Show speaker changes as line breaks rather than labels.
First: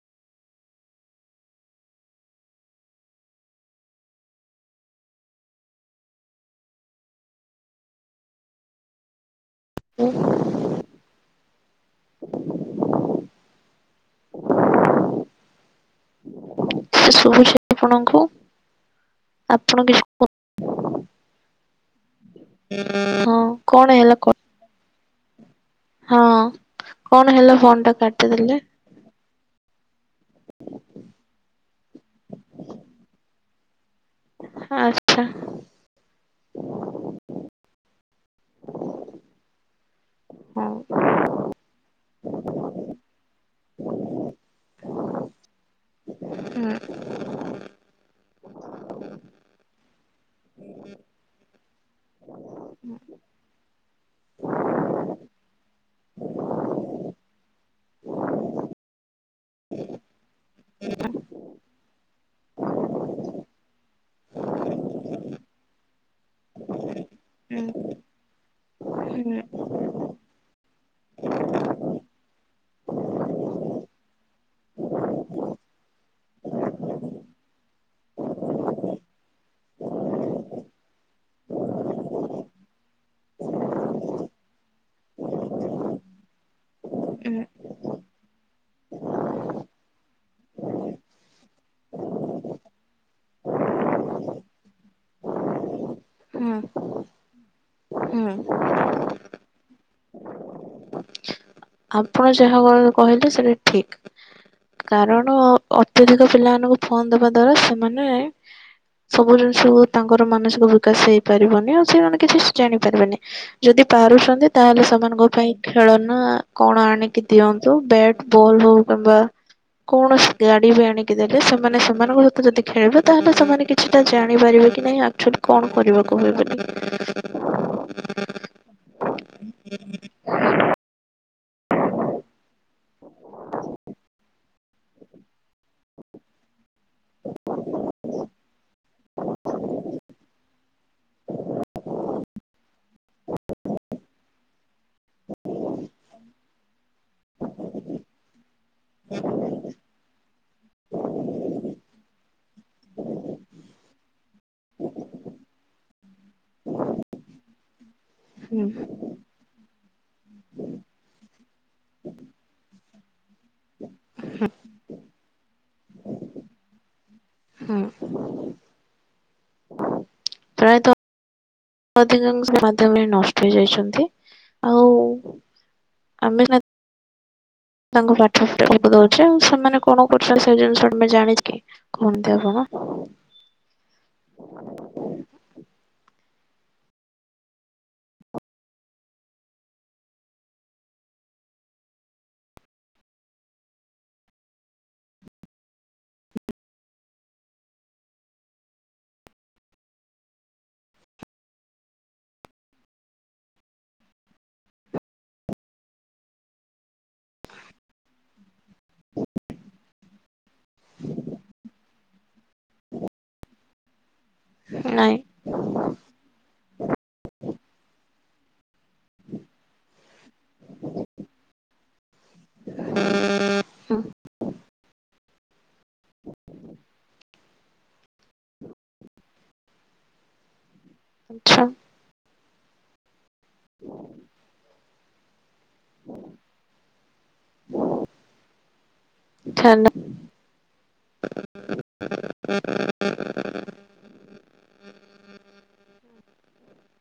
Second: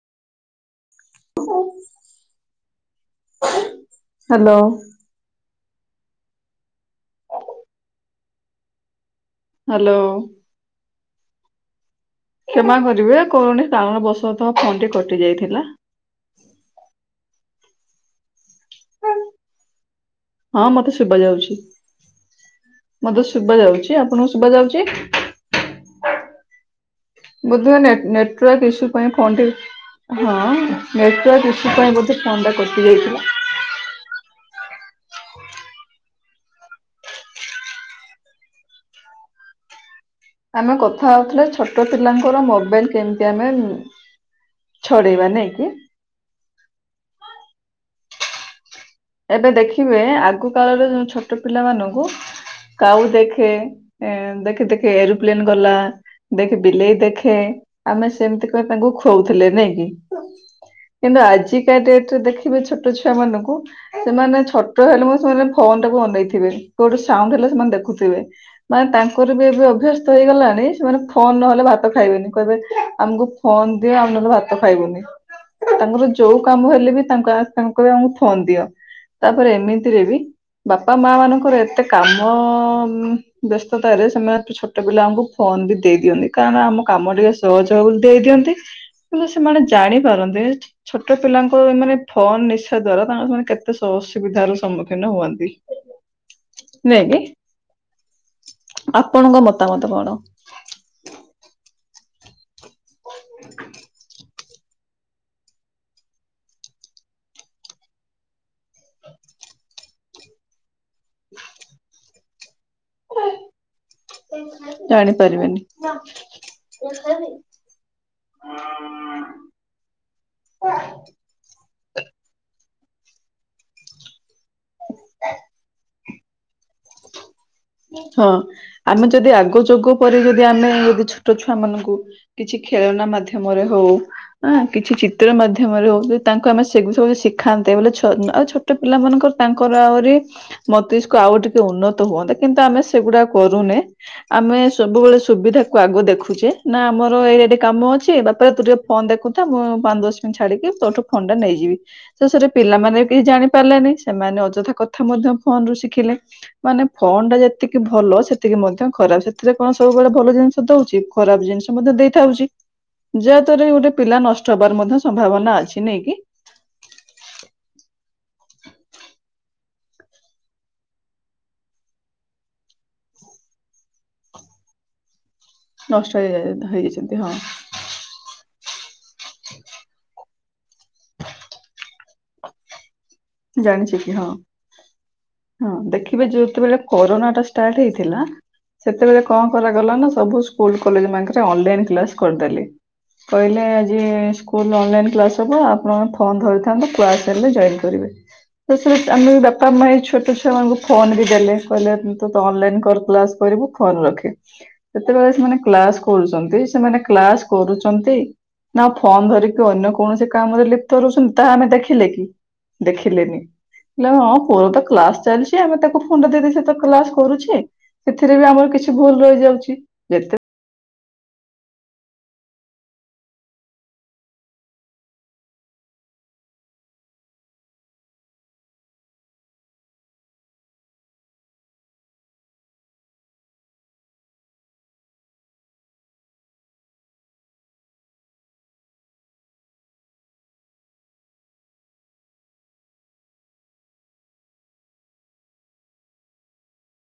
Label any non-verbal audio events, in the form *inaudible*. Hello. ଓଉ hello. କ୍ଷମା କରିବେ କରୁନି କାରଣ ବର୍ଷତଃ ଫୋନଟି କଟି ଯାଇଥିଲା।
ସେ ଶୁଭୁଛି ଆପଣଙ୍କୁ? ଆପଣ କିଛି
ହଁ ମତେ ଶୁବା ଯାଉଚି। ମତେ
ହଁ
ଶୁବା
କଣ
ଯାଉଚି
ହେଲା କ
ଆପଣଙ୍କୁ ଶୁବା ଯାଉଚି?
ହଁ। କଣ ହେଲା
ବୋଧେ
ଫୋନ ଟା
ନେଟ
କାଟିଦେଲେ
ନେଟୱାର୍କ ଇସୁ ପାଇଁ ଫୋନଟି ହଁ ନେଟୱାର୍କ ଇସୁ ପାଇଁ ବୋଧେ ଫୋନଟା କଟି ଯାଇଥିଲା।
ଆ ଛା ହଉ
ଆମେ କଥା ହଉଥିଲେ ଛୋଟ ପିଲାଙ୍କର ମୋବାଇଲ କେମିତି ଆମେ ଛଡ଼େଇବା ନାଇଁ କି?
ଉଁ
ଏବେ ଦେଖିବେ ଆଗ କାଳରେ ଯୋଉ ଛୋଟ ପିଲାମାନଙ୍କୁ କାଉ ଦେଖେ ଏ ଦେଖେ ଦେଖେ ଏରୋପ୍ଲେନ ଗଲା। ଦେଖେ ବିଲେଇ ଦେଖେ ଆମେ ସେମିତି କ ତାଙ୍କୁ ଖୋଉଥିଲେ ନାଇଁ କି। କିନ୍ତୁ ଆଜିକା ଡ଼େଟ ରେ ଦେଖିବେ ଛୋଟ ଛୁଆ ମାନଙ୍କୁ ସେମାନେ ଛୋଟ ହେଲେ ମ ସେମାନେ ଫୋନ ଟାକୁ ଅନେଇଥିବେ କୋଉଠି ସାଉଣ୍ଡ ହେଲେ
ହୁଁ
ସେମାନେ ଦେଖୁଥିବେ। ମାନେ ତାଙ୍କର
ହୁଁ
ବି ଏବେ ଅଭ୍ୟସ୍ତ ହେଇଗଲାଣି ସେମାନେ ଫୋନ ନହେଲେ ଭାତ ଖାଇବେନି କହିବେ ଆମକୁ ଫୋନ ଦିଅ ଆମେ ନହେଲେ ଭାତ ଖାଇବୁନି। ତାଙ୍କର ଯୋଉ କାମ ହେଲେ ବି ତାଙ୍କ କ ତାଙ୍କ କହି ଆମକୁ ଫୋନ ଦିଅ। ତାପରେ ଏମିତିରେ ବି ବାପା ମା ମାନଙ୍କର ଏତେ କାମ ଉଁ ବ୍ୟସ୍ତତାରେ ସେମାନେ ଛୋଟ ପିଲାଙ୍କୁ ଫୋନ ବି ଦେଇ ଦିଅନ୍ତି। କାରଣ ଆମ କାମ ଟିକେ
ହୁଁ
ସହଜ ହବ ବୋଲି ଦେଇଦିଅନ୍ତି। ହେଲେ ସେମାନେ ଜାଣିପାରନ୍ତିନି, ଛୋଟ ପିଲାଙ୍କ ମାନେ ଫୋନ ନିଶା ଦ୍ଵାରା ତାଙ୍କର ମାନେ କେ ଏତେ ଅସୁବିଧର ସମ୍ମୁଖୀନ ହୁଅନ୍ତି।
ହୁଁ
ନାଇଁ କି?
ହୁଁ।
ଆପଣଙ୍କ ମତାମତ କଣ?
ଆପଣ ଯାହା କ କହିଲେ ସେଟା ଠିକ୍। କାରଣ ଅତ୍ୟଧିକ ପିଲାମାନଙ୍କୁ ଫୋନ ଦେବା ଦ୍ଵାରା ସେମାନେ ସବୁ ଜିନିଷ ହଉ ତାଙ୍କର ମାନସିକ ବିକାଶ ହେଇପାରିବନି, ଆଉ ସେମାନେ କିଛି ଜାଣିପାରିବେନି। ଯଦି ପାରୁଛନ୍ତି, ତାହେଲେ ସେମାନଙ୍କ ପାଇଁ
ଜାଣିପାରିବେନି।
ଖେଳନା କଣ ଆଣିକି ଦିଅନ୍ତୁ, ବ୍ୟାଟ ବଲ୍ ହଉ କିମ୍ବା କୌଣସି ଗାଡି ବି ଆଣିକି ଦେଲେ, ସେମାନେ ସେମାନଙ୍କ ସହିତ ଯଦି ଖେଳିବେ ତାହେଲେ ସେମାନେ କି ଛିଟା ଜାଣିପାରିବେ କି ନାହିଁ ଆକ୍ଚୁଆଲି କଣ କରିବାକୁ ହେବନି।
ହଁ ଆମେ ଯଦି ଆଗ ଯୁଗ ପରି ଯଦି ଆମେ *unintelligible* ଛୋଟ ଛୁଆ ମାନଙ୍କୁ କିଛି ଖେଳନା ମାଧ୍ୟମରେ ହଉ, କିଛି ଚିତ୍ର ମାଧ୍ୟ ମରେ ହଉ କି ତାଙ୍କୁ ଆମେ ସେ ସବୁ ଶିଖାନ୍ତେ, ହେଲେ ଛୋ ଉଁ ଆଉ ଛୋଟ ପିଲାମାନଙ୍କର ତାଙ୍କର ଆହୁରି ମସ୍ତିଷ୍କ ଆଉ ଟି କେ ଉନ୍ନତ ହୁଅନ୍ତା, କିନ୍ତୁ ଆମେ ସେଗୁଡା କରୁନେ। ଆମେ ସବୁବେଳେ ସୁବିଧାକୁ ଆଗ ଦେଖୁଛେ, ନା ଆମର ଏରିଆଡେ କାମ ଅଛି ବା ପୁଅରେ ତୁ ଟିକେ ଫୋନ୍ ଦେଖୁଥା। ମୁଁ ପାଞ୍ଚ, ଦଶ ମିନିଟ୍ ଛାଡିକି ତୋଠୁ ଫୋନଟା ନେଇଯିବି। ଶେଷରେ ପିଲାମାନେ ବି କିଛି ଜାଣି ପାରିଲେନି। ସେମାନେ ଅଯଥା କଥା ମଧ୍ୟ ଫୋନରୁ ଶିଖିଲେ। ମାନେ ଫୋନଟା ଯେତିକି ଭଲ ସେତିକି
ହୁଁ
ମଧ୍ୟ ଖରାପ। ସେଥିରେ କଣ ସବୁବେଳେ ଭଲ ଜିନିଷ ଦଉଛି, ଖରାପ ଜିନିଷ ମଧ୍ୟ ଦେଇଥାଉଛି। ଯାହାଦ୍ଵାରା କି ଗୋଟେ ପିଲା ନଷ୍ଟ ହବାର ମଧ୍ୟ ସମ୍ଭାବନା ଅଛି। ନାଇଁ କିି?
ହୁଁ। ପ୍ରାୟତଃ ଅଧିକାଂଶ ମାଧ୍ୟମରେ ନଷ୍ଟ ହେଇଯାଇଛନ୍ତି। ଆଉ
ନଷ୍ଟ
ଆମେ ନା
ହୋଇଯାଇଛନ୍ତି ହେଇଛନ୍ତି ହଁ।
ତାଙ୍କୁ ପାଠ ପଢ଼ିବାକୁ ବିପଦ ହଉଛି, ଆଉ ସେମାନେ କଣ କରୁ ଛନ୍ତି, ସେ ଜିନିଷ ଆମେ ଜାଣିଛେ କି, କୁହନ୍ତି ଆପଣ।
ଜାଣିଛି କି, ହଁ। ହଁ, ଦେଖିବେ ଯେତେବେଳେ କୋରୋନା ଟା ଷ୍ଟାର୍ଟ ହେଇଥିଲା ସେତେବେଳେ କଣ କରାଗଲା ନା, ସବୁ ସ୍କୁଲ କଲେଜ ମାନଙ୍କରେ ଅନଲାଇନ କ୍ଲାସ କରିଦେଲି। କହିଲେ ଆଜି ସ୍କୁଲ ଅନଲାଇନ୍ କ୍ଲାସ୍ ହେବ। ଆପଣଙ୍କ ଫୋନ୍ ଧରିଥାନ୍ତୁ, କ୍ଲାସ୍ ହେଲେ ଜଏନ୍ କରିବେ। ଶେଷରେ ଆମେ ବି ବାପା ମା ଏ ଛୋଟ ଛୁଆ ମାନଙ୍କୁ ଫୋନ ବି ଦେଲେ। କହିଲେ ତୁ ତ ଅନଲାଇନ କର କ୍ଲାସ କରିବୁ। କଲ୍ ରଖେ। ଯେତେବେଳେ ସେମାନେ କ୍ଲାସ କରୁଛନ୍ତି, ସେମାନେ କ୍ଲାସ କରୁଛନ୍ତି, ନା ଫୋନ ଧରିକି ଅନ୍ୟ କୌଣସି କାମରେ ଲିପ୍ତ ରହୁଛନ୍ତି, ତାହା ଆମେ ଦେଖି ଦେଖିଲେ କି, ଦେଖିଲେନି। କହିଲେ ହେ ହଁ ପୁଅର ତ
ନାଇଁ
କ୍ଲାସ ଚାଲିଛି। ଆମେ ତାକୁ ଫୋନ ତା ଦେଇଦଉଛେ, ସେ ତ କ୍ଲାସ କରୁଛି, ସେଥିରେ ବି ଆମର କିଛି ଭୁଲ ରହିଯାଉଛି। ଯେତେ
*inaudible* ହୁଁ। ଆଚ୍ଛା। ହଁ। *unintelligible*